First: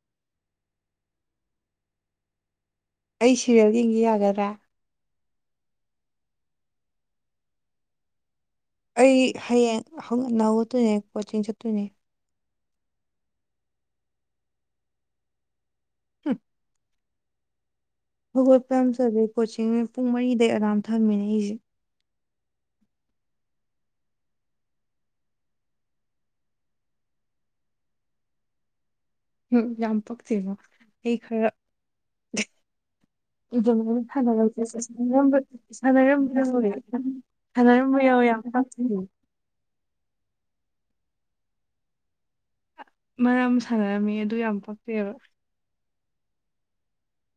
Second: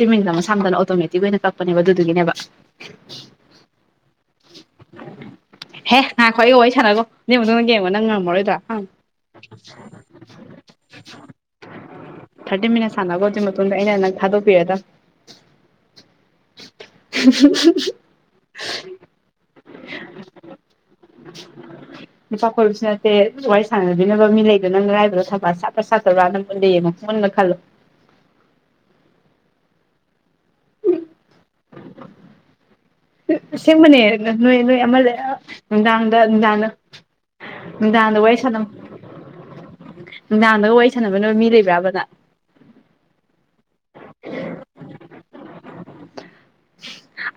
ꯇꯨꯃꯤꯅꯤ ꯃꯁꯥꯝꯗꯅ automatic ꯑꯣꯏꯅ ꯀꯛꯄꯅꯦꯕ ꯑꯗꯨꯗꯨꯒꯤꯅꯦꯕ ꯑꯩ ꯁꯤꯔꯒ ꯍꯤꯡꯒꯦ ꯌꯥꯒꯗ꯭ꯔꯥ ꯍꯦ ꯉꯥꯏꯈꯣ ꯑꯩ ꯋꯥꯔꯤ ꯁꯥꯟꯅꯒꯣ ꯅ ꯃꯇꯨꯡꯗ ꯌꯦꯡꯉꯣ ꯅꯪ ꯉꯝꯃꯔꯣꯏꯗ꯭ꯔꯥ ꯍꯪ ꯑꯩ ꯍꯌꯦꯡ ꯍꯧꯅꯒꯣꯠꯇꯣꯏꯅꯦ ꯀꯣꯆꯤꯡ ꯆꯠꯇꯣꯏꯅꯦ ꯊꯥꯔꯇꯤ ꯃꯤꯅꯠ ꯁꯥꯟꯅꯕ ꯍꯧꯒꯤ ꯃꯇꯨꯡꯗ ꯑꯩꯅꯟ ꯊꯥꯣꯛ ꯄꯦꯔꯥꯗ ꯍꯨꯝ [unintelligible] ꯍꯧꯒꯠꯄ ꯌꯥꯝꯖꯗꯩ ꯀꯣꯆꯤꯡ ꯄꯨꯡ ꯃꯔꯤꯗꯩ ꯑꯔꯥꯝ ꯊꯝꯃꯤꯅꯦ ꯑꯩꯁꯦ ꯅꯨꯄꯥ ꯀꯣꯏꯕꯁꯨ ꯅꯠꯇꯦ ꯋꯥꯔꯤ ꯁꯥꯟꯅꯕꯤꯅꯕ ꯃꯤ ꯂꯩꯗꯨꯅ ꯉ ꯂꯥꯏꯕꯗꯣ ꯊꯕ ꯁꯥꯠꯄ꯭ꯔꯥ ꯁꯥꯠꯇꯕ꯭ꯔꯥꯅ ꯃꯨꯟꯗ ꯌꯦꯡꯉꯣ ꯃꯨꯟꯒ ꯈꯜꯂꯣ ꯎꯝ ꯌꯥꯝ ꯄꯛ ꯣ ꯑꯩ ꯈꯔ ꯑꯁꯦꯡꯕꯅꯦ ꯅꯣꯏ ꯅꯣꯏ ꯑꯃ ꯂꯩ ꯁꯅꯔꯦ ꯅꯨꯡꯗꯥꯡꯗ ꯌꯥ ꯅꯨꯡꯗꯥꯡꯗ ꯁꯅꯔꯝꯕ ꯅꯨꯡꯗꯥꯡꯗ ꯌꯥꯎꯋꯦ ꯋꯥꯔꯤ ꯌꯥꯝ ꯄꯥ ꯁꯥꯟꯅꯕ [unintelligible] ꯒ ꯋꯥꯔꯤ ꯁꯥꯟꯅ ꯃꯤ ꯂꯩꯕ꯭ꯔꯥꯕ ꯅꯪ ꯃꯔꯝ ꯁꯥꯟꯅꯔꯝꯃꯤ ꯑꯗꯨ ꯌꯥꯝ ꯄꯛꯇꯦꯕ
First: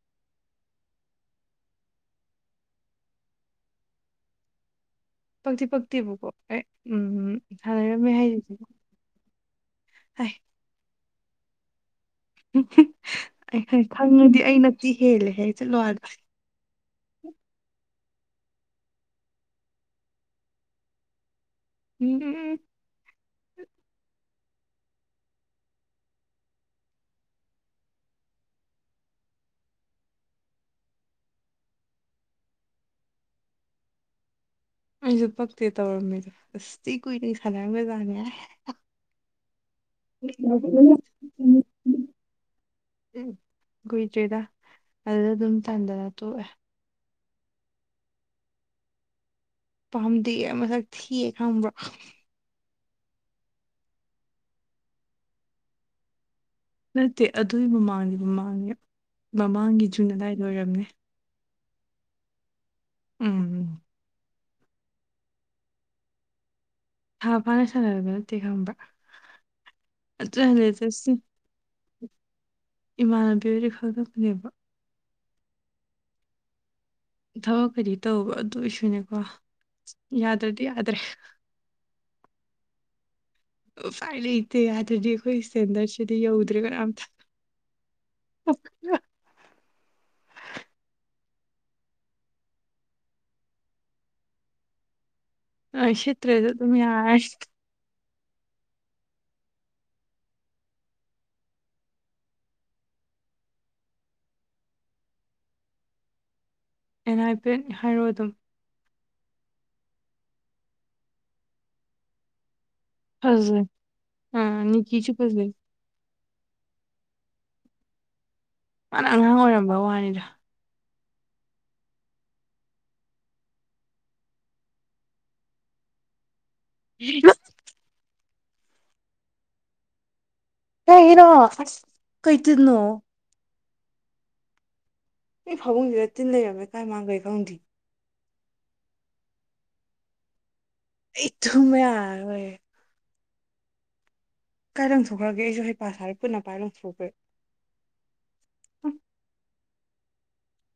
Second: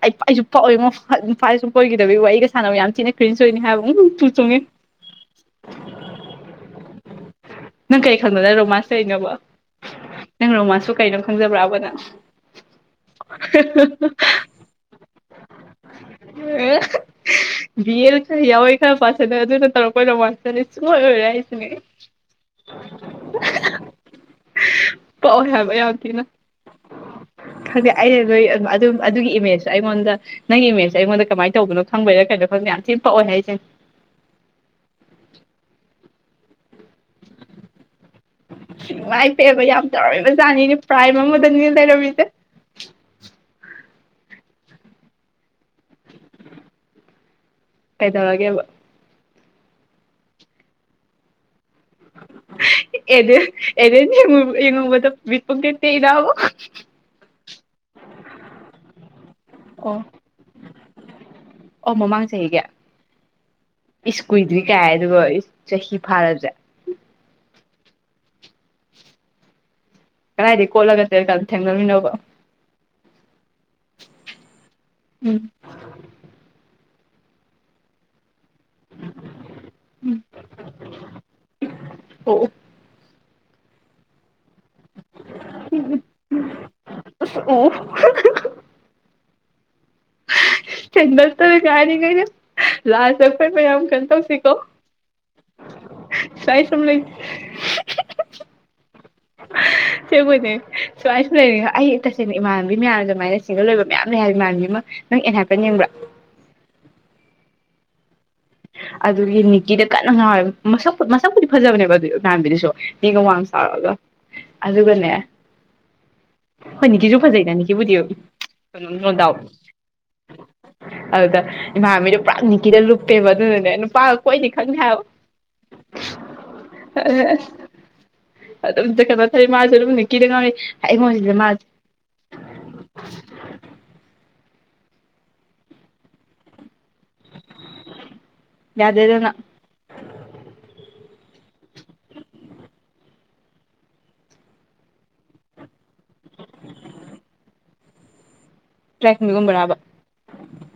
ꯑꯩ ꯑꯩꯁꯨ ꯄꯥꯛꯑꯣꯏ ꯉꯣ ꯅꯨꯄꯥꯥ ꯁꯦ ꯁꯨꯝ ꯀꯣꯏꯈꯤꯗꯕꯤ ꯋꯥꯔꯤꯒ ꯁꯥꯟꯅꯕ ꯌꯥꯝ ꯊꯤꯅ ꯀ꯭ꯔꯤꯅꯁ ꯑꯣꯏꯅꯤ ꯍꯥꯏꯕ ꯑꯃꯨꯨ ꯇꯨ ꯆꯨꯉꯦ ꯄꯪꯛꯇꯤ ꯄꯪꯛꯇꯦꯕꯨꯀꯣ ꯑꯩ ꯎꯝ ꯎꯝ ꯅꯪ ꯁꯥꯟꯅꯔꯝꯃꯦ ꯀꯩ ꯈꯪꯕꯗ ꯍꯥꯏꯔꯤꯁꯦ ꯔꯣꯃꯥꯟꯁ ꯀꯩꯅꯣꯕ ꯑꯩ ꯅꯪ ꯔꯣꯃꯥꯟꯁꯁꯨ ꯀꯩꯅꯣ ꯈꯪ ꯈꯪꯖꯕ꯭ꯔꯥꯕ ꯅꯪ ꯑꯩ ꯈꯪꯉꯗꯤ ꯑꯩꯩꯅꯄꯤ ꯍꯦꯜꯂꯦ ꯍꯥꯏ ꯆꯠꯂꯣ ꯍꯥꯏꯜꯂ ꯕꯤ ꯑꯦ ꯌꯥꯎꯋꯦ ꯈꯔ ꯄꯥꯠꯂꯦ ꯑꯗꯨꯅ ꯇꯧꯔꯛ ꯀꯣꯏꯔꯧ ꯃꯁꯤꯦ ꯁꯨꯡꯣꯏ ꯑꯣꯏꯔꯦ ꯍꯥꯏꯁꯤꯅꯦ ꯑꯩ ꯎꯝ ꯄꯛꯑꯣꯏ ꯍꯥꯏꯕ ꯌꯥꯝ ꯊꯤꯅ ꯐꯪꯖꯩ ꯑꯩꯩꯅ ꯂꯣꯏ ꯑꯗꯨꯝ ꯑꯗꯨꯒꯤ ꯏꯃꯦꯖꯁꯨ ꯑꯩꯉꯣꯟꯗ ꯅꯪꯒꯤ ꯏꯃꯦꯖꯇ ꯑꯩꯉꯣꯟꯗ ꯀꯃꯥꯏꯅ ꯇꯧꯕꯅꯣ ꯈꯪꯕꯩꯔꯥ ꯀꯩꯅꯣ ꯈꯪꯗꯦ ꯌꯥꯝ ꯊꯤꯅ ꯄꯛꯑꯣ ꯍꯥꯏꯁꯦ ꯑꯩꯁꯨ ꯄꯛꯇꯦ ꯇꯧꯔꯝꯃꯤꯗꯣ ꯑꯁ ꯁꯤ ꯀꯅ ꯁꯥꯟꯅ ꯃꯖꯥꯅꯦ ꯏꯃꯥꯏ ꯄꯦꯝꯃ ꯌꯥꯝ ꯇꯧꯔꯝꯃꯤꯕꯖꯥꯠꯅꯤꯅꯦ ꯄ꯭ꯔꯥꯏꯝ ꯑꯃꯗꯅꯤꯅꯦ ꯂꯩꯔꯝꯃꯤꯁꯦ ꯀꯨꯏꯗ꯭ꯔꯦꯗ ꯑꯗꯨꯗ ꯑꯗꯨꯝ ꯇꯥꯟꯗꯅ ꯇꯣꯛꯑꯦ ꯀꯩꯗ ꯋꯥꯒꯦꯕ ꯄꯥꯝꯗꯤꯒꯦ ꯃꯁꯛ ꯊꯤꯌꯦ ꯈꯪꯕ꯭ꯔꯥ ꯑꯦ ꯑꯦ ꯌꯦꯉ ꯌꯦꯉꯗꯄꯠꯇ ꯏꯗꯕꯣ ꯅꯠꯇꯦ ꯑꯗꯨꯏ ꯃꯃꯥꯡꯅꯤꯦ ꯃꯃꯥꯡꯉꯦ ꯃꯃꯥꯡꯒꯤ ꯑꯣ ꯖꯨꯟ ꯑꯗꯨꯗꯥꯏꯗ ꯑꯣꯏꯔꯝꯅꯦ ꯑꯣ ꯃꯃꯥꯡ ꯆꯍꯤꯒ ꯎꯝ ꯀꯨꯏꯗ꯭ꯔꯤ ꯀꯥꯏ ꯑꯗꯨꯒ ꯆꯍꯤ ꯐꯥꯔꯗ꯭ꯔꯦ ꯍꯥꯥ ꯄꯅꯦ ꯁ ꯂꯩꯕ ꯈꯪꯕ꯭ꯔꯥ ꯑꯗꯨ ꯀꯗꯥꯏꯗꯩ ꯀꯣꯠꯂꯒ ꯆꯠ ꯊꯦꯡꯅꯃꯤꯟꯅꯕ ꯏꯃꯥꯟꯅꯕꯤ ꯑꯣꯏꯗꯤ ꯈꯪꯗꯛꯄꯅꯦꯕ ꯎꯝ ꯊꯋꯥꯣ ꯈꯔꯤ ꯇꯧ ꯑꯗꯨ ꯑꯣꯏꯁꯨꯅꯦꯀꯣ ꯎꯝ ꯌꯥꯗ꯭ꯔꯗꯤ ꯌꯥꯗ꯭ꯔꯦ ꯑꯣ ꯐꯥꯏ ꯂꯩ ꯇꯦ ꯑꯗꯨꯗꯤ ꯑꯩꯈꯣꯏ ꯁꯇꯦꯟꯗꯔꯁꯤꯗꯤ ꯌꯧꯗ꯭ꯔꯦ ꯀꯅꯥꯝꯇ ꯑꯣ ꯏꯟꯗꯛꯇꯔ ꯀ‌ ꯍꯥꯏꯔꯤꯅꯤꯅꯦ ꯂꯥꯁꯇ ꯑꯈꫭꯏ ꯃꯌꯥꯝ ꯀꯟ ꯇꯧꯁꯤꯀꯣ ꯑꯩ ꯁꯤꯠꯇ꯭ꯔꯦꯖꯨ ꯁ꯭ꯋꯥꯏ ꯑꯗꯨꯝ ꯁꯨꯝ ꯂꯩ ꯌꯥꯔ ꯁꯦꯡꯕꯩꯅꯦ ꯁꯨꯃꯥꯏ ꯁꯨꯝ ꯂꯩꯅꯤꯡꯉꯦ ꯍꯥꯏ ꯑꯩ ꯇꯁꯦꯡꯅ ꯏꯃꯥꯟꯅꯕꯤ ꯃꯌꯥꯝ ꯑꯗꯨꯃꯥꯏꯅ ꯁꯤꯡꯒꯜ ꯑꯣꯏꯕ ꯃꯌꯥꯝ ꯂꯥꯩ ꯍꯥꯏꯕ ꯏꯃꯥꯟꯅꯕꯤ ꯑꯃ ꯅꯪ ꯑꯦꯟ ꯍꯥꯏꯄꯟ ꯌꯦꯡꯕ꯭ꯔꯥ ꯑꯦꯟ ꯑꯥꯏ ꯄꯦꯟ ꯍꯥꯏꯔꯣ ꯑꯗꯨꯝ ꯑꯗꯨꯒꯤ ꯅꯤꯀꯤꯗ ꯀꯟꯅ ꯉꯥꯎꯋꯦꯕ ꯃꯁꯛ ꯃꯁꯛꯄꯨꯗꯤ ꯐꯖꯕꯅꯦꯕ ꯑꯗꯨ ꯏꯃꯥꯟꯕꯤꯗꯨꯁꯨ ꯃꯤꯒ ꯋꯥꯡ ꯐꯖꯩ ꯆꯥꯎꯔꯒ ꯑꯥ ꯑꯗꯨꯒꯅꯦ ꯅꯤꯀꯤꯁꯨ ꯐꯖꯩ ꯍꯣꯏ ꯅꯤꯀꯤꯁꯨ ꯐꯖꯩꯗ ꯅꯤꯀꯤꯕꯨꯗꯤꯎ ꯃꯥꯅ ꯑꯉꯥꯡ ꯑꯣꯏꯔꯝꯕ ꯋꯥꯅꯤꯗ ꯑꯗꯨꯗ ꯏꯃꯥꯕꯤꯗꯨ ꯄꯨꯔꯥ ꯅꯤꯀꯤꯗ ꯂꯨꯞꯄꯦꯕ ꯑꯗꯨꯅ ꯅꯨꯄꯥꯒ ꯀꯣꯏꯅꯤ ꯈꯪꯗꯦ ꯍꯥꯏꯕ ꯑ ꯑꯁ [unintelligible] ꯑꯗꯨꯝ ꯀ ꯊꯔꯤ ꯃꯥꯖ ꯂ ꯀꯗꯤ ꯉꯝꯃꯦ [unintelligible] ꯀꯩꯒꯤꯅꯣ ꯀꯩ ꯇꯤꯟꯅꯣ ꯑꯩ ꯐꯥꯕꯨꯡꯁꯤꯗ ꯇꯤꯟ ꯂꯩꯔꯝꯃꯦ ꯀꯥꯏ ꯃꯥꯡꯒꯦ ꯈꯪꯗꯦ ꯌꯥꯗ꯭ꯔꯦꯗ ꯅꯪ ꯑꯩ ꯊꯨꯃꯦ ꯌꯥꯔꯔꯣꯌꯦ ꯀꯥꯏ ꯂꯪꯊꯣꯛꯈ꯭ꯔꯒꯦ ꯑꯩꯁꯨ ꯍꯩ ꯄ ꯁꯥꯔꯦ ꯄꯨꯟꯅꯄꯥꯏ ꯂꯪꯊꯣꯛꯈ꯭ꯔꯦ ꯇ꯭ꯔꯦꯛꯃꯤꯒꯨꯝꯕ꯭ꯔꯕ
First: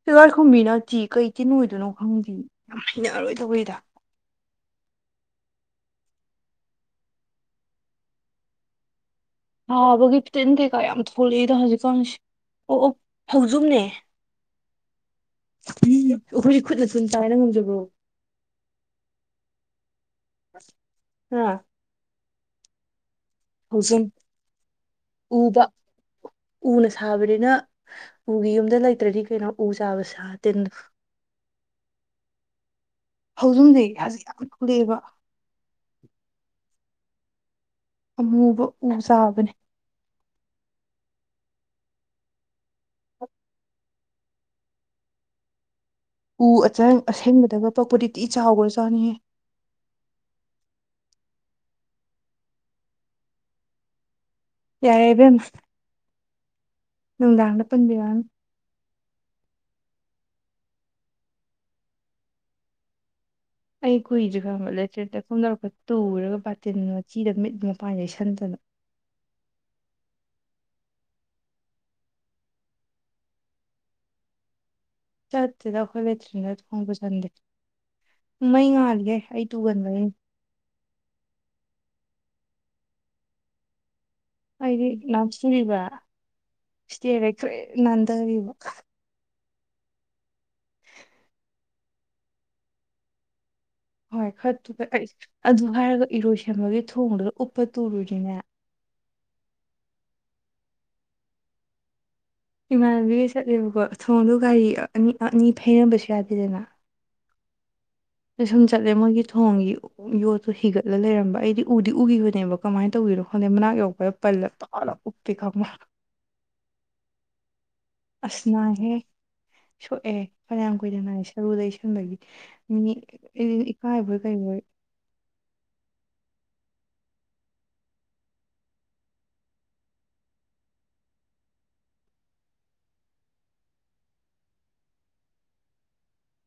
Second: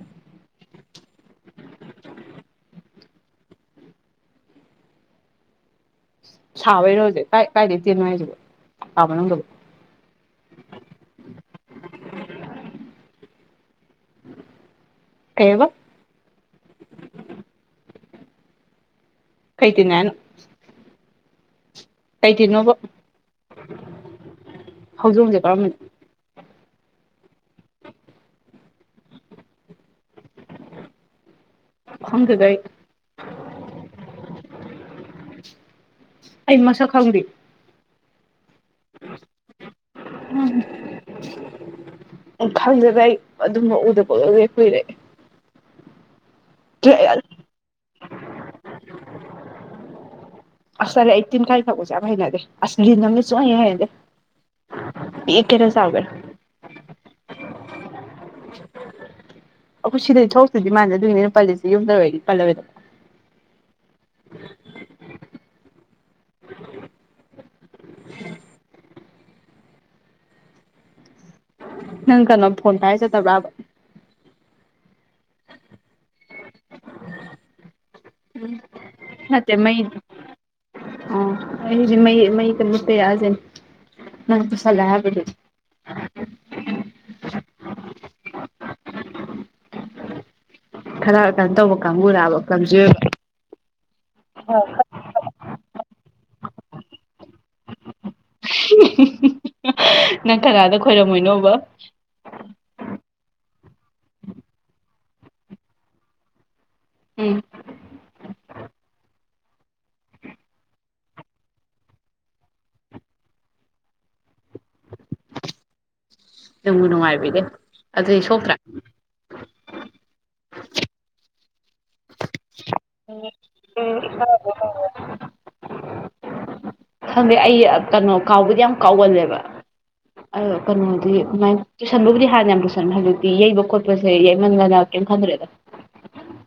ꯇꯤꯂꯦꯏꯈꯣꯝꯕꯤ ꯅ ꯀꯩ ꯇꯤꯜ ꯑꯣꯏꯗꯣꯏꯅꯣ ꯈꯪꯗꯦ [unintelligible] ꯆꯥꯕꯩꯔꯣ ꯊꯥꯕꯒꯤ ꯐꯈꯤꯇꯪ ꯀꯩꯀꯥ ꯌꯥꯝ ꯊꯣꯛꯂꯛꯏꯗꯣ ꯍꯧꯖꯤꯛꯀꯥꯟꯁꯤ ꯑꯣ ꯑꯣ ꯍꯧꯖꯨꯝꯅꯦ ꯎ ꯀꯩꯑꯕ ꯑꯩꯈꯣꯏꯒꯤ ꯈꯨꯠꯅ ꯊꯨꯅ ꯆꯥꯏꯅ ꯉꯝꯖꯕ꯭ꯔꯣ ꯀꯩꯀꯦ ꯍꯥꯏꯅ ꯑꯥ ꯀꯩ ꯀꯩꯅꯣꯕ ꯍꯧꯖꯨꯝ ꯎꯕ ꯀꯔꯝꯕꯅꯣ ꯎꯅ ꯁꯥꯕꯅꯤꯅ ꯎꯒꯤ ꯌꯨꯝꯗ ꯂꯩꯇ꯭ꯔꯗꯤ ꯀꯩꯅꯣ ꯎ ꯆꯥꯕ ꯁꯥ ꯇꯤꯟ ꯈꯪꯗꯦꯗ ꯑꯩ ꯐꯧꯖꯨꯝꯗꯤ ꯍꯖꯤꯛ ꯌꯥꯝ ꯊꯣꯂꯦꯕ ꯐꯪꯗꯦ ꯑꯃꯨꯕ ꯎ ꯆꯕꯅꯦ ꯎꯝ ꯎꯝ ꯈꯪꯗꯕ ꯑꯩ ꯑꯗꯨꯝꯕ ꯎꯗꯕ ꯀꯨꯏꯔꯑꯦ ꯑꯩ ꯎ ꯑꯆꯪ ꯑꯁꯦꯡꯕꯗꯒ ꯄꯛꯄꯗꯤ ꯇꯤ ꯆꯥꯎꯈ꯭ꯔ ꯆꯥꯅꯤꯡꯉꯦ ꯑꯁ ꯑꯩ ꯇꯤꯟ ꯀꯥꯏ ꯐꯒꯨꯁꯦꯥꯏꯩꯅꯗꯦ ꯑꯁ ꯂꯤꯜ ꯑꯃꯗꯤ ꯁꯨꯛꯍꯩ ꯍꯦꯛ ꯍꯩꯅꯗꯦ ꯌꯥꯏꯕꯦꯝ ꯄꯤꯛꯀꯦꯔꯥ ꯆꯥꯎꯒꯦꯔꯥ ꯅꯨꯡꯗꯥꯡꯗ ꯄꯟꯕꯌꯥ ꯑꯩꯈꯣꯏ ꯁꯤꯗꯗꯤ ꯊꯣꯛꯇꯨꯗꯤ ꯃꯥꯟꯅꯗꯒꯤꯅꯦꯄꯥ ꯂꯤꯁ ꯌꯨꯝꯗꯔ ꯑꯣꯏꯣꯏꯔꯗꯤ ꯄꯜꯂꯔꯣꯏꯗ ꯑꯩ ꯀꯨꯏꯗ꯭ꯔꯤ ꯈꯪꯕ꯭ꯔ ꯂꯩꯦꯇ꯭ꯔꯦꯗ ꯈꯨꯝꯝꯗꯔꯛꯄ ꯇꯨꯔꯒ ꯕꯥꯇꯤꯟ ꯃꯆꯤꯗ ꯃꯤꯠ ꯃꯄꯥꯟ ꯌꯩꯁꯟꯗꯅ ꯅꯪ ꯀꯅꯣ ꯐꯣꯟ ꯄꯥꯏ ꯆꯠꯏꯕ꯭ꯔ ꯕ ꯆꯠꯇꯦꯗ ꯑꯩꯈꯣꯏ [unintelligible] ꯃꯩ ꯉꯥ ꯅꯇꯦ ꯃꯩ ꯑꯣ ꯑꯩ ꯍꯧꯖꯤꯛ ꯃꯩ ꯃꯩ ꯃꯠꯇꯦ ꯌꯥꯖꯦꯟ ꯅꯪ ꯇꯨꯁꯂꯦ ꯑꯩꯗꯤ ꯍꯥꯏꯕꯗꯨ ꯏꯁꯇꯦꯌꯔꯗꯩ ꯈ꯭ꯔꯦ ꯅꯥꯅꯙꯔꯤꯕ ꯈꯔ ꯀꯩꯅꯣ ꯇꯧꯕ ꯀꯥꯡꯕꯨꯔꯕ ꯀꯥꯡꯖꯦ ꯍꯣꯏ ꯐꯠꯇꯨ ꯑꯩ ꯑꯗꯨ ꯍꯥꯏꯔꯒ ꯏꯔꯣꯏ ꯁꯦꯝꯕꯒꯤ ꯊꯣꯡꯗꯨꯗ ꯎꯞꯄ ꯇꯨꯔꯨꯏꯅꯤꯅꯦ ꯅꯪ ꯀꯅꯥꯗ ꯈꯣꯏꯔꯝꯃꯣꯏꯅꯣꯕ ꯏꯃꯥꯟꯅꯕꯤꯈꯩ ꯆꯠꯂꯦꯕꯀꯣ ꯊꯣꯡꯗꯣ ꯒꯥꯔꯤ ꯑꯅꯤ ꯑꯅꯤ ꯐꯩꯔꯝꯕꯁꯨ ꯌꯥꯗꯦꯗꯅ ꯎꯝ ꯑ ꯁꯨꯝ ꯆꯠꯂꯦ ꯃꯣꯏꯒꯤ ꯊꯣꯡꯒꯤ ꯌꯣꯠꯇꯣ ꯍꯤꯒꯠꯂ ꯂꯩꯔꯝꯕ ꯑꯩꯗꯤ ꯎꯗꯤ ꯎꯈꯤꯕꯅꯦꯕ ꯀꯃꯥꯏꯅ ꯇꯧꯕꯤꯅꯣ ꯈꯪꯗꯦ ꯃꯅꯥꯛ ꯌꯣꯛꯄꯗ ꯄꯜꯂ ꯇꯥꯜꯂꯞ ꯎꯞꯇꯦ ꯈꯪꯕ ꯅꯪꯨꯅꯅꯨꯡꯥꯏꯕꯤꯗ ꯑꯁ ꯅꯥꯍꯦ ꯁꯣꯛꯑꯦ ꯐꯅꯌꯥꯝ ꯀꯨꯏꯅ ꯅꯥꯏ ꯁꯔꯨꯗ ꯁꯟꯗꯒꯤ ꯎꯝ ꯀꯥꯏꯕꯣꯏ ꯀꯩꯕꫭꯏ ꯈꯪꯗꯦ ꯑꯩ ꯀꯩꯅꯣ ꯀꯥꯎꯕꯗꯤ ꯌꯥꯝ ꯀꯥꯎꯒꯜꯂꯦꯕ ꯑ ꯀꯩꯅꯣꯗꯤ ꯃꯥꯏ ꯇꯨꯏꯁꯟꯕꯕꯨꯗꯤ ꯍꯥꯟꯅ ꯌꯥꯝ ꯇꯨꯁꯟ ꯍꯧꯖꯤꯛꯇꯤ ꯌꯩꯕ ꯈꯣꯠꯄꯁꯦ ꯌꯩꯃꯟꯒꯅ ꯀꯩꯝ ꯈꯟꯗ꯭ꯔꯦꯗ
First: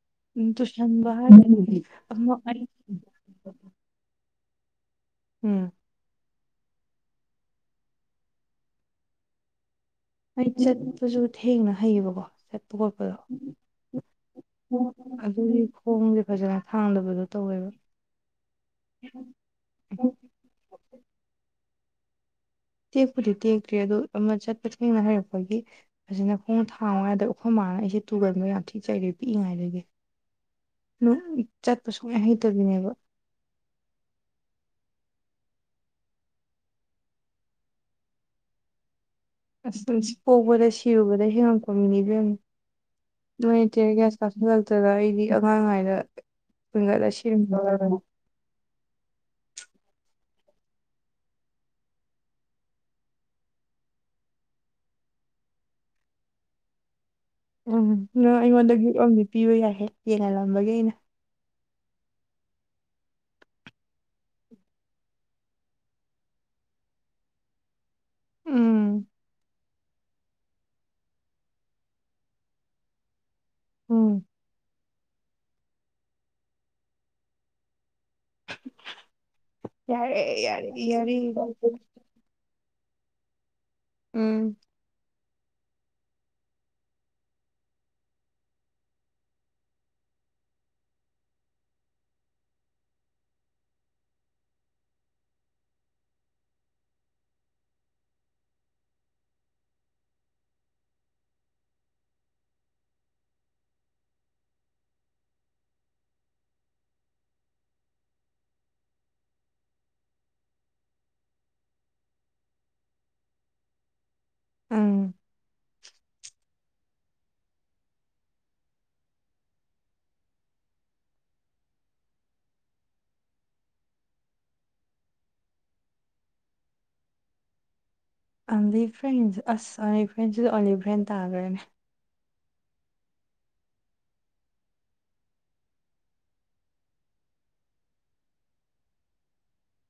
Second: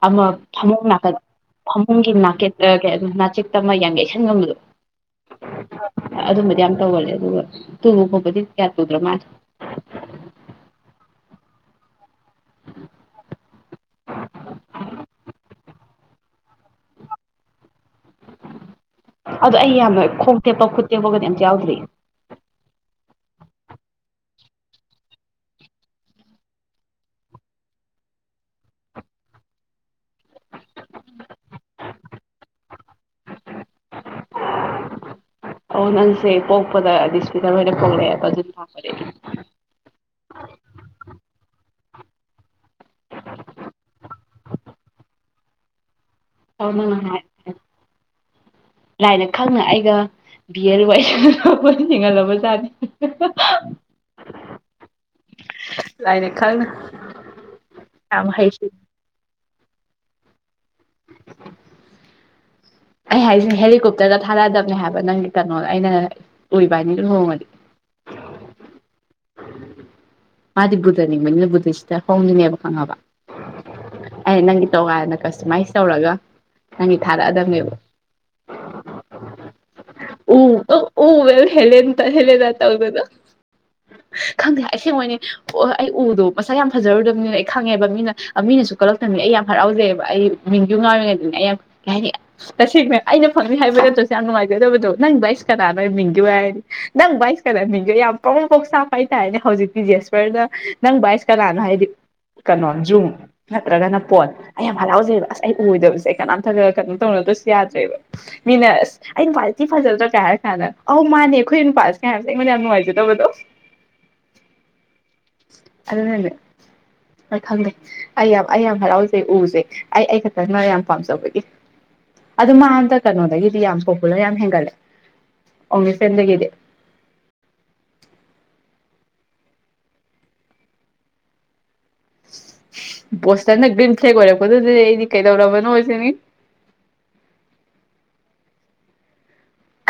ꯑꯃ ꯎꯝ ꯐꯃꯨꯡ ꯇꯨꯁꯟꯕ ꯅꯥꯀꯠ ꯍꯥꯏꯔꯒꯗꯤ ꯐꯃꯨꯡꯒꯤ ꯑꯃ ꯑꯩ ꯅꯥꯀꯦꯠꯇ ꯀ ꯅꯥꯆꯦꯛꯇ ꯑꯃ ꯌꯥꯝ ꯌꯩꯁꯟ ꯉꯝꯕꯗꯣ ꯎꯝ ꯑꯗꯨ ꯑꯗꯨ ꯃ ꯌꯥꯝ ꯇꯧꯒꯜꯂꯦ ꯑꯗꯨꯒ ꯇꯨꯕ ꯈꯣꯠꯄꯗꯤ ꯌꯥ ꯀꯗ꯭ꯔꯣ ꯃꯥ ꯑꯩ ꯆꯠꯄꯁꯨ ꯊꯦꯡꯅ ꯍꯩꯌꯦꯕꯀꯣ ꯆꯠꯄ ꯈꯣꯠꯄꯗꯣ ꯑꯗꯨꯒꯤ ꯈꯣꯡꯁꯦ ꯐꯖꯅ ꯊꯥꯡꯗꯕꯗꯣ ꯇꯧꯋꯦꯕ ꯑꯗꯨ ꯑꯩ ꯌꯥꯝꯅ ꯈꯣꯡ ꯇꯦꯛꯄ ꯈꯨꯠ ꯊꯦꯛꯄꯒꯗꯤ ꯑꯝꯇ ꯌꯥꯎꯗ꯭ꯔꯤ ꯇꯦꯛꯄꯨꯗꯤ ꯇꯦꯛꯇ꯭ꯦ ꯑꯗꯨꯗ ꯑꯃ ꯆꯠꯄ ꯊꯦꯡꯅ ꯍꯩꯔꯛꯄꯒꯤ ꯑꯁꯤꯅ ꯈꯣꯡ ꯊꯥꯡꯉꯥꯏꯗ ꯑꯩꯈꯣꯏ ꯃꯥꯟꯅ ꯑꯩꯁꯦ ꯇꯨꯒꯟꯕ ꯌꯥꯝ ꯊꯤ ꯆꯩꯔꯦ ꯄꯤꯛꯏꯉꯥꯏꯗꯒꯤ ꯑꯗꯨ ꯆꯠꯄ ꯁꯨꯡꯉꯥꯏ ꯍꯩꯇꯕꯤꯅꯦꯕ ꯑ ꯅꯪꯁꯦ ꯄꯣꯛꯄꯗꯗꯤꯁꯗꯔ ꯄꯣꯛꯦ ꯑꯗꯨ ꯊꯔꯦ ꯅꯤ ꯅꯣꯏ ꯏꯇꯦ ꯒ꯭ꯌꯥꯁ ꯀꯥꯞꯁꯤꯜꯂꯛꯇꯗ ꯑꯩꯗꯤ ꯑꯉꯥꯡꯉꯩꯗ ꯪꯅ ꯍꯥꯏ ꯂꯥꯏꯅ ꯈꯪꯅ ꯑꯩꯒ ꯕꯤ ꯑꯦꯔ ꯋꯥꯏꯁꯣꯏ ꯆꯤꯡꯉꯂꯕꯨ ꯆꯅꯤ ꯂꯥꯏꯔꯦꯛ ꯈꯪ ꯎꯝ ꯅꫭ ꯑꯩꯉꯣꯟꯗ ꯒꯤꯕ ꯑꯝꯗꯤ ꯄꯤꯕ ꯌꯥꯏꯍꯦ ꯌꯦꯡꯍꯜꯂꯝꯕꯒꯤ ꯑꯩꯅ ꯑꯩ ꯍꯥꯏꯁꯦ ꯍꯦꯂꯤꯀꯣꯞꯇꯔꯗ ꯊꯥꯔꯛꯑꯗꯕꯅꯦ ꯍꯥꯏꯕ ꯅꯪꯒꯤ ꯀꯩꯅꯣꯗ ꯑꯩꯅ ꯎꯏ ꯏꯕꯥꯅꯤ ꯂꯨꯍꫭꯡꯉꯗꯤ ꯎꯝ ꯃꯥꯗꯤ ꯕꯨꯙꯅꯤꯡꯕꯅꯤꯅ ꯕꯨꯙꯁꯤꯗ ꯍꯣꯡꯗꫭꯏꯅꯦꯕ ꯈꯪꯉꯕ ꯎꯝ ꯑꯩ ꯅꯪꯒꯤ ꯇꯣꯉꯥꯟꯅ ꯀꯁꯇꯃꯥꯏꯁ ꯇꯧꯔꯒ ꯅꯪꯒꯤ ꯊꯥꯔꯛꯑꯗꯕꯅꯦꯕ ꯌꯥꯔꯦ ꯎ ꯌꯥꯔꯦ ꯌꯥꯔꯦ ꯑꯣ ꯍꯂꯇ ꯍꯂ ꯅ ꯇꯧꯕꯗ ꯎꯝ ꯈꯪꯗꯦ ꯑꯩꯁꯦꯡ ꯃꯣꯏꯅꯤ ꯑꯣ ꯑꯩ ꯎꯗꯣ ꯃꯁꯥ ꯌꯥꯝ ꯐꯖꯔꯨꯗꯕꯅꯤꯅ ꯑꯩ ꯈꯪꯉꯦꯕ ꯃꯤꯅ ꯃꯤꯅꯁꯨ ꯀꯜꯂꯛꯇꯕꯅꯤ ꯑꯩ ꯌꯥꯝ ꯍꯔꯥꯎꯖꯩꯑꯕ ꯑꯩ ꯃꯤꯡꯒꯤ ꯉꯥꯏꯔꯤꯉꯩꯗꯅꯤ ꯑꯩ ꯌꯥꯝ ꯀꯩ ꯍꯥꯏꯅꯤ ꯇꯁꯦꯡꯅ ꯑꯩꯅ ꯐꯪꯅꯤ ꯍꯥꯏꯕ ꯅꯠꯇ꯭ꯔꯁꯨ ꯌꯥꯝ ꯅꯨꯡꯉꯥꯏꯖꯩꯗꯕꯗꯣ ꯅꯪꯕꯨ ꯑꯩꯁ ꯀꯅꯥꯅꯣ ꯃꯤꯡꯗꯣꯏ ꯍꯥꯏꯔꯗꯤ ꯅꯪ ꯕꯥ ꯑꯩꯁ ꯀꯅꯥꯅ ꯃꯤꯡꯗꯌ ꯌꯥꯝ ꯄꯥꯎꯅ ꯄꯣꯛ ꯁꯥꯄ ꯍꯥꯏꯇꯥꯔꯦꯅꯦ ꯍꯧꯖꯤꯛꯇꯤ ꯖꯦꯁꯔꯗ ꯅꯪ ꯑꯩꯁ ꯀꯅꯥꯅꯣ ꯍꯥꯏꯗꯤ ꯀꯩꯅꯣ ꯖꯨꯝ ꯅꯠꯇ꯭ꯔꯒꯅ ꯄꯣꯠ ꯑꯩ ꯌꯥꯝ ꯍꯔꯥꯎꯖꯩꯑꯕ ꯑꯁ ꯑꯩ ꯎꯗꯕꯁꯦ ꯑꯩ ꯀꯅꯥꯝꯇꯛꯒ ꯀꯩꯅꯣ ꯇꯧꯅꯗꯁꯨ ꯌꯥꯗ꯭ꯔꯦꯕ ꯃꯤꯅ ꯑꯁ ꯑ ꯁꯤ ꯐꯖꯗ꯭ꯔꯣ ꯀꯥꯏ ꯍꯥꯏꯔ ꯀꯥꯟꯗ ꯑꯧ ꯃꯥꯅꯦ ꯑꯩꯈꯣꯏ ꯅꯨꯄꯥꯁꯦ ꯀꯥꯏ ꯍꯥꯏꯁꯦ ꯑꯩꯉꯣꯟꯗ ꯌꯥꯝ ꯅꯨꯡꯉꯥꯏꯖꯗꯕꯗꯣ ꯎꯝ ꯑꯗꯨꯅꯂꯦ ꯍꯣꯏ ꯈꯪꯗꯦ ꯑꯩ ꯌꯥꯝ ꯑꯩ ꯌꯥꯝ ꯍꯔꯥꯎꯖꯩ ꯎꯁꯦ ꯑꯩ ꯑꯩ ꯈꯛꯇꯪꯅ ꯌꯥꯝ ꯄꯥꯝꯖꯕꯒꯤ ꯑꯗꯨ ꯃꯥ ꯑꯝꯇ ꯀꯩꯅꯣꯗꯒꯤꯗꯤ ꯌꯥꯝ ꯄꯣꯄꯨꯂꯔ ꯌꯥꯝ ꯍ ꯑꯣꯟꯂꯤ ꯐ꯭ꯔꯦꯟꯗꯒꯤꯗꯤ ꯑꫭꯟꯂꯤ ꯐ꯭ꯔꯦꯟꯁ ꯑꯁ ꯑꫭꯂꯤ ꯐ꯭ꯔꯦꯟꯁꯤꯁꯨ ꯑꯣꯂꯤ ꯐ꯭ꯔꯦꯟ ꯇꯥꯈ꯭ꯔꯦꯅꯦ ꯕꯣꯁꯇꯟꯅ ꯒ꯭ꯔꯤꯟ ꯐ꯭ꯂꯦꯛ ꯑꯣꯏꯔꯛꯄ ꯗꯨꯗꯤ ꯑꯩꯗꯤ ꯀꯩꯗꯧꯔꯕꯅꯣ ꯁꯤꯅꯤ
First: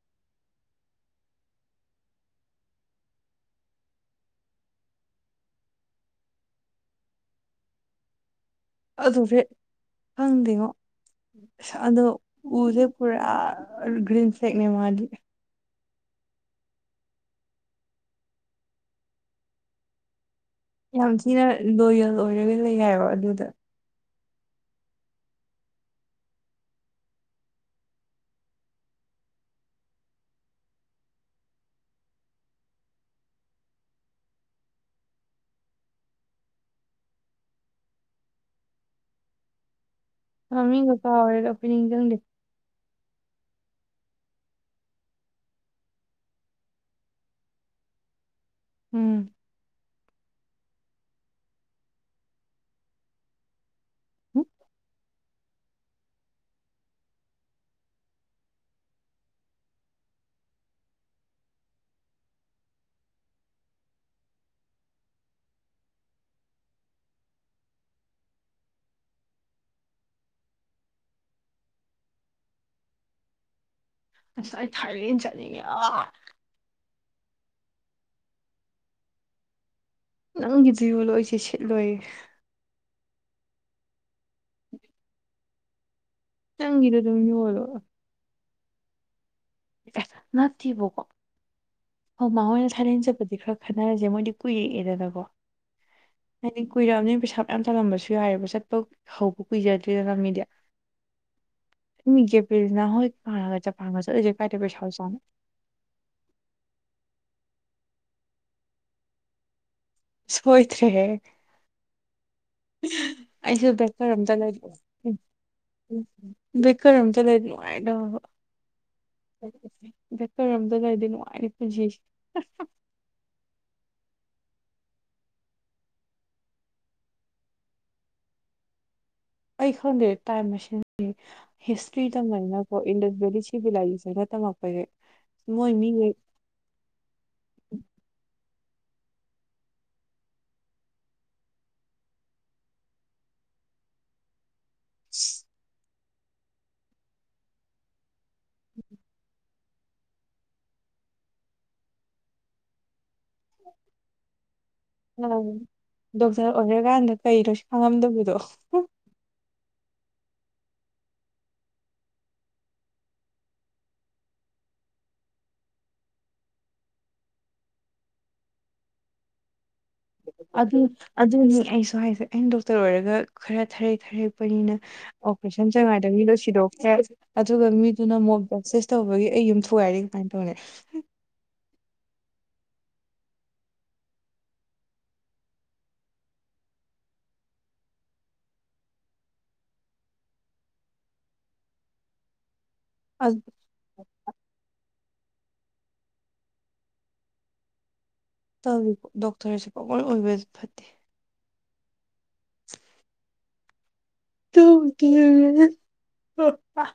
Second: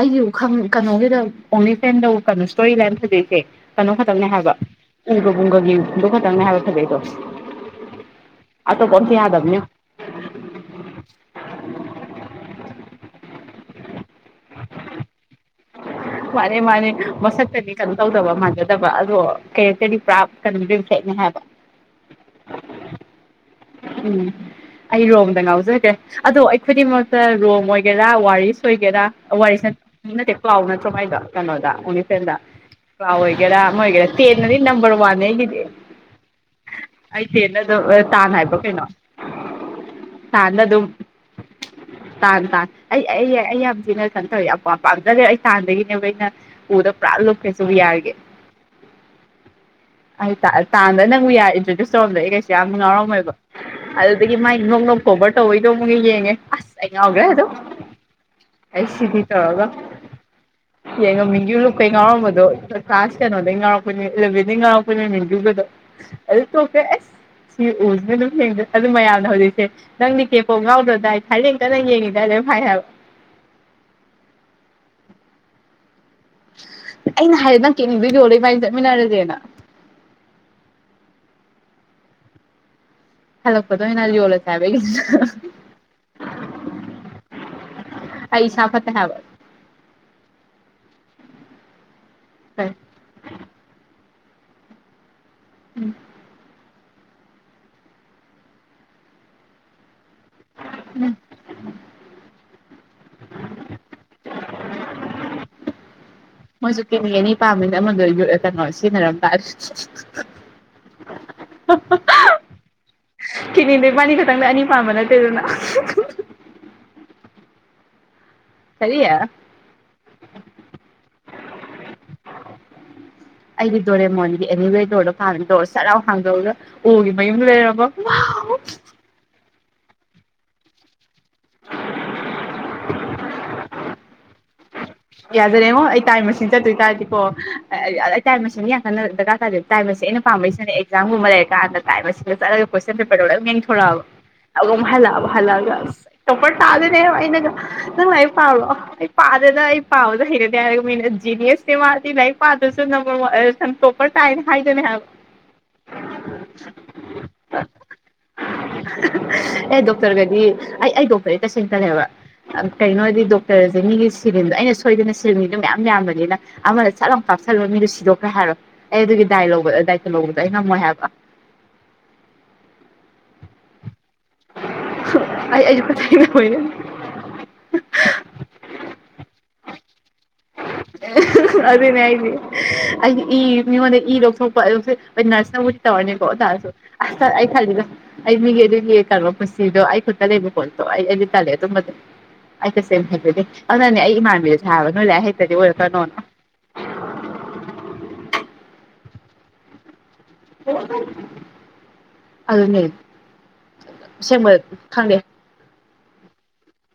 ꯑꯩꯒꯤ ꯎꯈꯪ ꯀꯩꯅꯣꯒꯤꯗ ꯑꯣꯡꯂꯤ ꯐ꯭ꯔꯦꯟꯗ ꯀꯩꯅꯣ ꯏꯁꯇꯣꯔꯤ ꯂꯩꯅ ꯐꯖꯩꯁꯦ ꯀꯩꯅꯣ ꯈꯛꯇꯪꯅꯦ ꯍꯥꯏꯕ ꯎꯒꯕꯨꯡꯒꯒꯤꯗ ꯈꯛꯇꯪꯅꯦ ꯍꯥꯏꯕ ꯐꯖꯩꯗꯣ ꯑꯇꯣꯞꯄ ꯑꯝꯇ ꯑꯗꯨꯔꯦ ꯌꯥꯗꯕꯅꯤ ꯐꯪꯗꯦꯉꯣ ꯑꯗꯣ ꯎꯁꯦ ꯄꯨꯔꯥ ꯒ꯭ꯔꯤꯟ ꯁꯦꯛꯅꯦ ꯃꯥꯜꯂꯤ ꯃꯥꯅꯦ ꯃꯥꯅꯦ ꯃꯁꯛꯇꯗꯤ ꯀꯩꯅꯣ ꯇꯧꯗꯕ ꯃꯥꯟꯖꯗꯕ ꯑꯗꯣ ꯀꯦꯔꯦꯛꯇꯗꯤ ꯄꯨꯔꯥꯞ ꯌꯥꯝ ꯊꯤꯅ ꯂꯣꯌꯦꯜ ꯑꯣꯏꯔꯒ ꯂꯩ ꯍꯥꯏꯏꯕ ꯑꯗꯨꯗ ꯎꯝ ꯑꯩ ꯔꯣꯝꯗ ꯉꯥꯎꯖꯈ꯭ꯔꯦ ꯑꯗꯣ ꯑꯩ ꯈꯨꯗꯤꯡꯃꯛꯇ ꯔꯣꯝ ꯑꯣꯏꯒꯦꯔꯥ ꯋꯥꯔꯤꯁ ꯑꯣꯏꯒꯦꯔꯥ ꯋꯥꯔꯤꯁ ꯅꯠꯇꯦ ꯀ꯭ꯂꯥꯎ ꯅꯠꯇ꯭ꯔꯣꯃꯥꯏꯗꯣ ꯀꯩꯅꯣꯗ ꯑꯣꯅꯤꯐꯦꯟꯗ ꯀꯥꯎ ꯑꯣꯏꯒꯦꯔꯥ ꯃ ꯑꯣꯏꯒꯦꯔꯥ ꯇꯦꯟꯅꯗꯤ ꯅꯝꯕꯔ ꯋꯥꯟꯅꯦ ꯑꯩꯒꯤꯗꯤ ꯑꯩ ꯇꯦꯟꯗ ꯑꯗꯨꯝ ꯇꯥꯟꯅ ꯍꯥꯏꯕ ꯀꯩꯅꯣ ꯇꯥꯟꯅ ꯑꯗꯨꯝ ꯃꯃꯤꯡꯒ ꯀꯥꯎꯔꯦꯗ ꯑꯩꯈꯣꯏ ꯅꯤꯡꯁꯤꯡꯗꯦ ꯇꯥꯟ ꯇꯥꯟ ꯑꯩ ꯑꯩ ꯑꯩ ꯌꯥꯝ ꯊꯤꯅ ꯈꯟ ꯇꯧꯋꯦ ꯌꯥꯝ ꯄꯥꯝꯖꯗꯦ ꯑꯩ ꯇꯥꯟꯗꯒꯤꯅꯦꯕ ꯑꯩꯅ ꯎꯗ ꯄꯨꯔꯥ ꯂꯨꯞꯈ꯭ꯔꯦꯁꯨ ꯎ ꯌꯥꯔꯒꯦ ꯎꯝ ꯑꯩ ꯇꯥꯟꯥꯟꯕꯗ ꯅꯪꯕꯨ ꯌꯥꯏꯟꯇ꯭ꯔꯣꯗ꯭ꯌꯨꯁ ꯇꯧꯔꯝꯗ ꯑꯩꯩꯦ ꯌꯥꯝ ꯉꯥꯎꯔꯝꯃꯣꯏꯕ ꯑꯗꯨꯗꯒꯤ ꯍꯨꯝ ꯃꯥꯥꯏ ꯅꯣ ꯅꯣ ꯀꯣꯕꯔ ꯇꯧꯕꯩꯗꯣ ꯑꯃꯨꯛꯒ ꯌꯦꯡꯉꯦ ꯑꯁ ꯑꯩ ꯉꯥꯎꯈ꯭ꯔꯦ ꯑꯗꯣ ꯑꯩ ꯁꯤꯗꯤ ꯇꯧꯔꯒ ꯌꯦꯡꯉ ꯃꯤꯡꯒꯤ ꯂꯨꯞꯄꯩ ꯉꯥꯎꯔꯝꯕꯗꯣ ꯀ꯭ꯂꯥꯁ ꯀꯩꯅꯣꯗꯩ ꯉꯥꯎꯔꯛꯄꯣꯏꯅꯤ ꯏꯂꯚꯦꯟꯗꯩ ꯉꯥꯎꯔꯛꯄꯣꯏꯅꯦ ꯃꯤꯡꯒꯤꯕꯗꯣ ꯑꯗꯨ ꯇꯣꯛꯈ꯭ꯔꯦ ꯑꯁ ꯁꯤ ꯎꯁꯤꯅꯦ ꯑꯗꯨꯝ ꯑꯗꯨ ꯃꯌꯥꯝꯅ ꯍꯧꯖꯤꯛꯁꯦ ꯅꯪ ꯀꯦꯄꯣꯛ ꯉꯥꯎꯗ꯭ꯔꯣꯗꯥꯏ ꯊꯔꯦꯡꯇꯅ ꯌꯦꯡꯉꯤꯗꯏ ꯂ ꯐꯥꯏ ꯍꯥꯏꯕ ꯉꯁꯥꯏ ꯑꯩ ꯊꯥꯏꯂꯦꯟ ꯆꯠꯅꯤꯡꯉꯦ ꯑꯩꯅ ꯍꯥꯏꯌꯦ ꯅꯪ ꯀꯦꯅꯤꯡꯗꯣꯏ ꯌꯣ ꯂꯩ ꯏꯃꯥꯏꯅ ꯆꯠꯃꯤꯟꯅꯔꯁꯦꯅ ꯅꯪꯒꯤ ꯕꯣꯂꯣꯏꯁꯦ ꯁꯤꯠꯂꯣꯏ ꯍꯜꯂꯣ ꯀꯗꯣꯃꯤꯅ ꯌ ꯑꯣꯂꯣ ꯁꯥꯕ ꯅꯪꯒꯤꯗꯣ ꯑꯗꯨꯝ ꯌꯣꯜꯂꯣ ꯀꯩ ꯁꯥꯥ ꯐꯠꯇ ꯍꯥꯏꯕ ꯅꯠꯇꯦꯕ ꯀꯣ ꯍꯣ ꯃꯣꯏꯅ ꯊꯥꯔꯦꯟ ꯆꯠꯄꯗꯤ ꯈꯔ ꯈꯟꯅꯔꯁꯦ ꯃꯣꯏꯗꯤ ꯀꯨꯏꯌꯦꯛꯑꯦꯗꯅꯀꯣ ꯎꯝ ꯍꯩꯅ ꯀꯨꯏꯔꯛꯑꯕꯅꯤꯅ ꯄꯩꯁꯥ ꯃꯌꯥꯝ ꯆꯜꯂꯝꯕꯁꯨ ꯌꯥꯏꯑꯦꯕ ꯆꯠꯄ ꯍꯧꯕ ꯀꯨꯏꯖꯗꯦ ꯝꯗ ꯃꯤꯒꯤꯦ ꯎꯝ ꯅ ꯍꯣꯏ ꯄꯥꯉꯒ ꯆꯄꯥꯟꯒ ꯆꯠꯂꯂꯤꯁꯦ ꯀꯥꯏꯗ ꯄꯩꯁꯥ ꯆꯥꯅꯣ ꯃꯣꯏꯁꯨ ꯀꯤꯅꯤ ꯑꯅꯤ ꯄꯥꯝꯃꯤꯅ ꯑꯃꯗꯣ ꯀꯩꯅꯣ ꯁꯤꯖꯤꯟꯅꯔꯝꯕ ꯁꯣꯏꯗ꯭ꯔꯦꯍꯦ ꯑꯩꯁꯨ ꯀꯦꯛꯅꯤꯗꯣ ꯕꯦꯀꯔ ꯏꯕꯥꯅꯤ ꯑꯝꯇ ꯈꯛꯇꯪꯗ ꯂꯩ ꯑꯅꯤ ꯄꯥꯝꯕ ꯅꯠꯇꯦꯗꯅ ꯕꯦꯀꯔ ꯑꯝꯇ ꯂꯩꯔ ꯥꯏꯗꯣ ꯀꯔꯤ ꯀꯔꯝꯗꯒꯗꯤ ꯅꯨꯡꯉꯥꯏꯔꯤ ꯄꯨꯟꯁꯤꯁꯦ ꯑꯦꯅꯤ ꯋꯦꯗꯧꯔꯣ ꯐ ꯇꯧꯔ ꯆꯔꯥꯎ ꯍꯥꯡꯗꯣꯛꯔꯒ ꯎꯒꯤ ꯃꯌꯨꯝꯗꯣ ꯂꯩꯔꯕꯣ ꯑꯩ ꯈꯪꯗꯦ ꯇꯥꯏꯝ ꯃꯗꯤ ꯍꯤꯁꯇ꯭ꯔꯤ ꯃꯣ ꯏꯟꯁ ꯦꯂꯤꯁꯤꯕ ꯂꯩꯥꯏ ꯁꯦ ꯇꯃ ꯌꯥꯗꯔꯦꯡꯉꯣ ꯑꯩ ꯇꯥꯏ ꯃꯁꯤꯡ ꯆꯠꯇꯣꯏ ꯇꯥꯔꯗꯤꯀꯣ ꯑꯩ ꯇꯥꯏ ꯃꯁꯤꯡ ꯀꯣꯏꯟ ꯌꯥ ꯀꯟꯅ ꯗꯔꯀꯥ ꯇꯥꯔꯗꯤ ꯇꯥꯏꯝꯁ ꯑꯩꯅ ꯄꯥꯝꯝꯕꯩꯁꯤꯅꯦ ꯑꯦꯛꯖꯥꯝꯒꯨꯝꯕ ꯂꯩꯔ ꯀꯥꯟꯗ ꯇꯥꯏꯝ ꯑꯁꯤꯁꯤꯗ ꯆꯠꯂꯒ ꯀꯣꯏꯁꯟ ꯄꯦꯄꯔꯗꯔꯣꯏꯝ ꯌꯦꯊꯣꯔꯛꯑꯕ ꯑꯗꯨꯝ ꯍꯜꯂꯛꯕ ꯍꯜꯂꯛꯑꯥꯒꯥ ꯑꯁ ꯇꫭꯄꯔ ꯇꯥꯗꫭꯏꯅꯦꯕ ꯑꯩꯅꯒ ꯅꯪꯅ ꯄꯥꯕꯔꯣ ꯑꯩ ꯄꯗꯤꯌꯦ ꯗ [unintelligible] ꯄꯥꯕꯗꯨ ꯍꯩꯅꯗꯦ ꯍꯥꯏꯒ ꯃꯤꯅ ꯖꯤꯅꯤꯌꯁꯅꯦ ꯃꯥꯗꯤ ꯂꯥꯏꯔꯤꯛ ꯄꯥꯗ꯭ꯔꯁꯨ ꯇꯣꯄꯔ ꯇꯥꯏꯅ ꯍꯥꯏꯗꫭꯏꯅꯦ ꯍꯥꯏꯕ ꯗꯣꯛꯇꯔ ꯑꯣꯏꯔꯀꯥꯟꯗ ꯀꯩꯅꯣ ꯁꯤ ꯈꯪꯉꯝꯗꯕꯗꯣ ꯗꯣꯛꯇꯔꯒꯗꯤ ꯑꯩ ꯑꯩ ꯗꯣꯛꯇꯔꯦ ꯇꯁꯦꯡꯅꯔꯦꯕ ꯀꯔꯤꯩꯅꯣ ꯍꯥꯏꯗꯤ ꯗꯣꯛꯇꯔꯁꯦ ꯃꯤꯒꯤ ꯁꯤꯔꯤꯟꯗꯣ ꯑꯩꯅ ꯁ ꯁꯣꯏꯗꯅ ꯁꯤꯜꯃꯤꯗꯨꯣ ꯃꯌꯥꯝ ꯌꯥꯝꯕꯅꯤꯅ ꯑꯃꯗ ꯆꯠꯂꯝꯣ ꯀꯥꯞꯁꯤꯜꯂꯒ ꯃꯤꯗꯨ ꯁꯤꯗꯣꯛꯈ꯭ꯔꯦ ꯍꯥꯏꯔꯣ ꯑꯩ ꯑꯗꯨꯒꯤ ꯗꯥꯏ ꯂꯧꯕꯗꯣꯗꯥꯏ ꯑꯗꯨ ꯑꯗꯨꯅꯤ ꯑꯩꯁꯨ ꯍꯥꯏꯁꯦ ꯑꯩꯅ ꯗꯣꯛꯇꯔ ꯑꯣꯏꯔꯒ ꯈꯔ ꯐꯔꯦ ꯊꯔꯦꯛꯄꯅꯤꯅ ꯑꯩ ꯑꯣꯄꯔꯦꯁꯟ ꯑꯩꯁꯨ ꯆꯪꯉꯥꯏꯗ ꯃꯤꯗꯣ ꯈꯨꯠꯊꯦꯡꯅꯕꯅꯦ ꯁꯤꯗꯣꯛꯈ꯭ꯔꯦ ꯑꯗꯨꯒ ꯃꯤꯗꯨꯅ ꯃꯣꯞ ꯁ ꯇꯧꯕꯒꯤ ꯑꯩ ꯌꯨꯝ ꯊꯒꯥꯏꯔꯤ ꯀꯃꯥꯏꯅ ꯇꯧꯅꯤ ꯑꯗꯨꯅꯦ ꯑꯩꯗꯤ ꯑꯩꯗꯤ ꯏ ꯃꯤꯉꯣꯟꯗ ꯏ ꯂꯧꯊꯣꯛꯄ ꯑꯗꯨ ꯑꯩ ꯅꯔꯁꯅꯕꯨꯗꯤ ꯇꯧꯔꯅꯤꯀꯣ ꯑꯣꯇꯥꯥꯔꯁꯨ ꯑꯁ ꯑꯩ ꯈꯜꯂꯤꯗ ꯑꯩ ꯃꯤꯒꯤ ꯑꯗꯨꯒꯤ [unintelligible] ꯄꯨꯟꯁꯤꯗꯣ ꯑꯩ ꯈꯨꯠꯇ ꯂꯩꯕꯀꯣꯠꯇꯣ ꯑꯩ ꯑꯩꯗꯤ ꯇꯜꯂꯦ ꯑꯗꯨꯝꯕ ꯑꯗꯨꯃꯥꯗꯤ ꯑꯩ ꯇꯥꯁꯦꯡ ꯐꯖꯗ‌ꯦ ꯍꯩꯕꯒꯤ ꯑꯗꯨꯅꯅꯦ ꯑꯩ ꯏꯃꯥꯟꯕꯤꯗ ꯊꯥꯕꯗꯨ ꯅꫭꯏ ꯂꯥꯏꯔꯤꯛ‌ ꯍꯩꯇ꯭ꯔꯗꯤ ꯑꯣꯏꯔꯛ ꯀꯅꯣꯅ ꯗꯣꯛꯔꯁꯤꯀꫭ ꯑꯣꯏꯕꯁꯨ ꯐꯠꯇꯦ ꯑꯗꯨ ꯁꯦꯡꯃ ꯇꯧꯗꯦ꯫ ꯈꯪꯗꯦ [unintelligible]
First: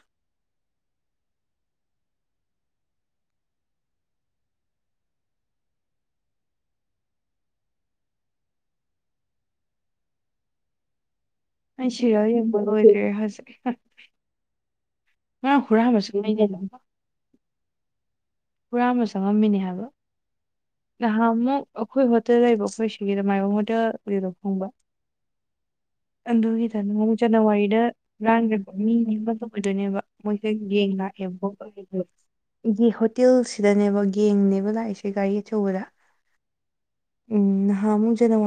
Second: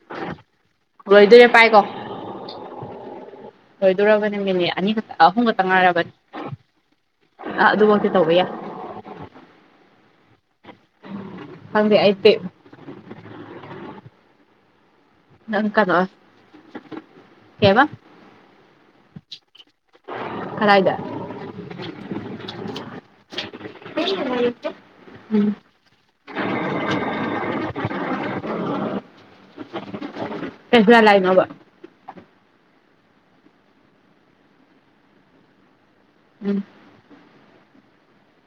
ꯂꯣꯏꯗꯣꯏꯔꯦ ꯄꯥꯏꯀꯣ ꯂꯣꯏꯗꯣꯔꯕꯅꯦ ꯃꯤꯅꯤꯠ ꯑꯅꯤ ꯈꯛꯇ ꯑꯍꯨꯝ ꯈꯛꯇꯪ ꯉꯥꯏꯔꯕꯅꯤ ꯑ ꯑꯗꯨꯃꯛꯇꯤ ꯇꯧꯕ ꯌꯥꯏ ꯑꯩ ꯁꯤꯔꯦꯜ ꯌꯦꯡꯕ ꯂꯣꯏꯔꯦ ꯍꯧꯖꯤꯛ ꯑ ꯈꯔꯥ ꯑꯃꯁꯁꯅꯦ ꯀꯦꯕ ꯄꯨꯔꯥ ꯑꯃ ꯆꯪꯉꯝꯃꯤꯅꯦ ꯍꯥꯏꯕ ꯀꯗꯥꯏꯗ ꯍꯥ ꯃꯨ ꯑꯩꯈꯣꯏ ꯍꯣꯠꯇꯦꯜ ꯂꯩꯕꯈꯣꯏꯁꯤ [inaudible] ꯈꯪꯕ ꯎꯝ ꯑꯗꯨꯒꯤꯗ ꯖꯅꯋꯥꯔꯤ ꯗ ꯂꯥꯡꯈ꯭ꯔꯦꯕ ꯃꯤ ꯑꯃꯛꯇ ꯑꯣꯏꯗꯣꯏꯅꯦꯕ ꯃꯣꯏꯁꯦ ꯀꯩꯁꯨ ꯌꯦꯡ ꯂꯥꯏꯅꯣꯕ ꯂꯥꯛꯑꯦꯕ ꯑꯩꯒꯤ ꯍꯣꯇꯦꯜꯁꯤꯗꯅꯦꯕ ꯅ‌ꯦꯡꯅꯦꯕ ꯂꯥꯛꯏꯁꯦ ꯒꯥꯔꯤ ꯑꯆꯧꯕꯗ ꯎꯝ ꯎꯝ ꯅꯍꯥꯟꯃꯨꯛ ꯖꯅꯋꯥꯔꯤꯗ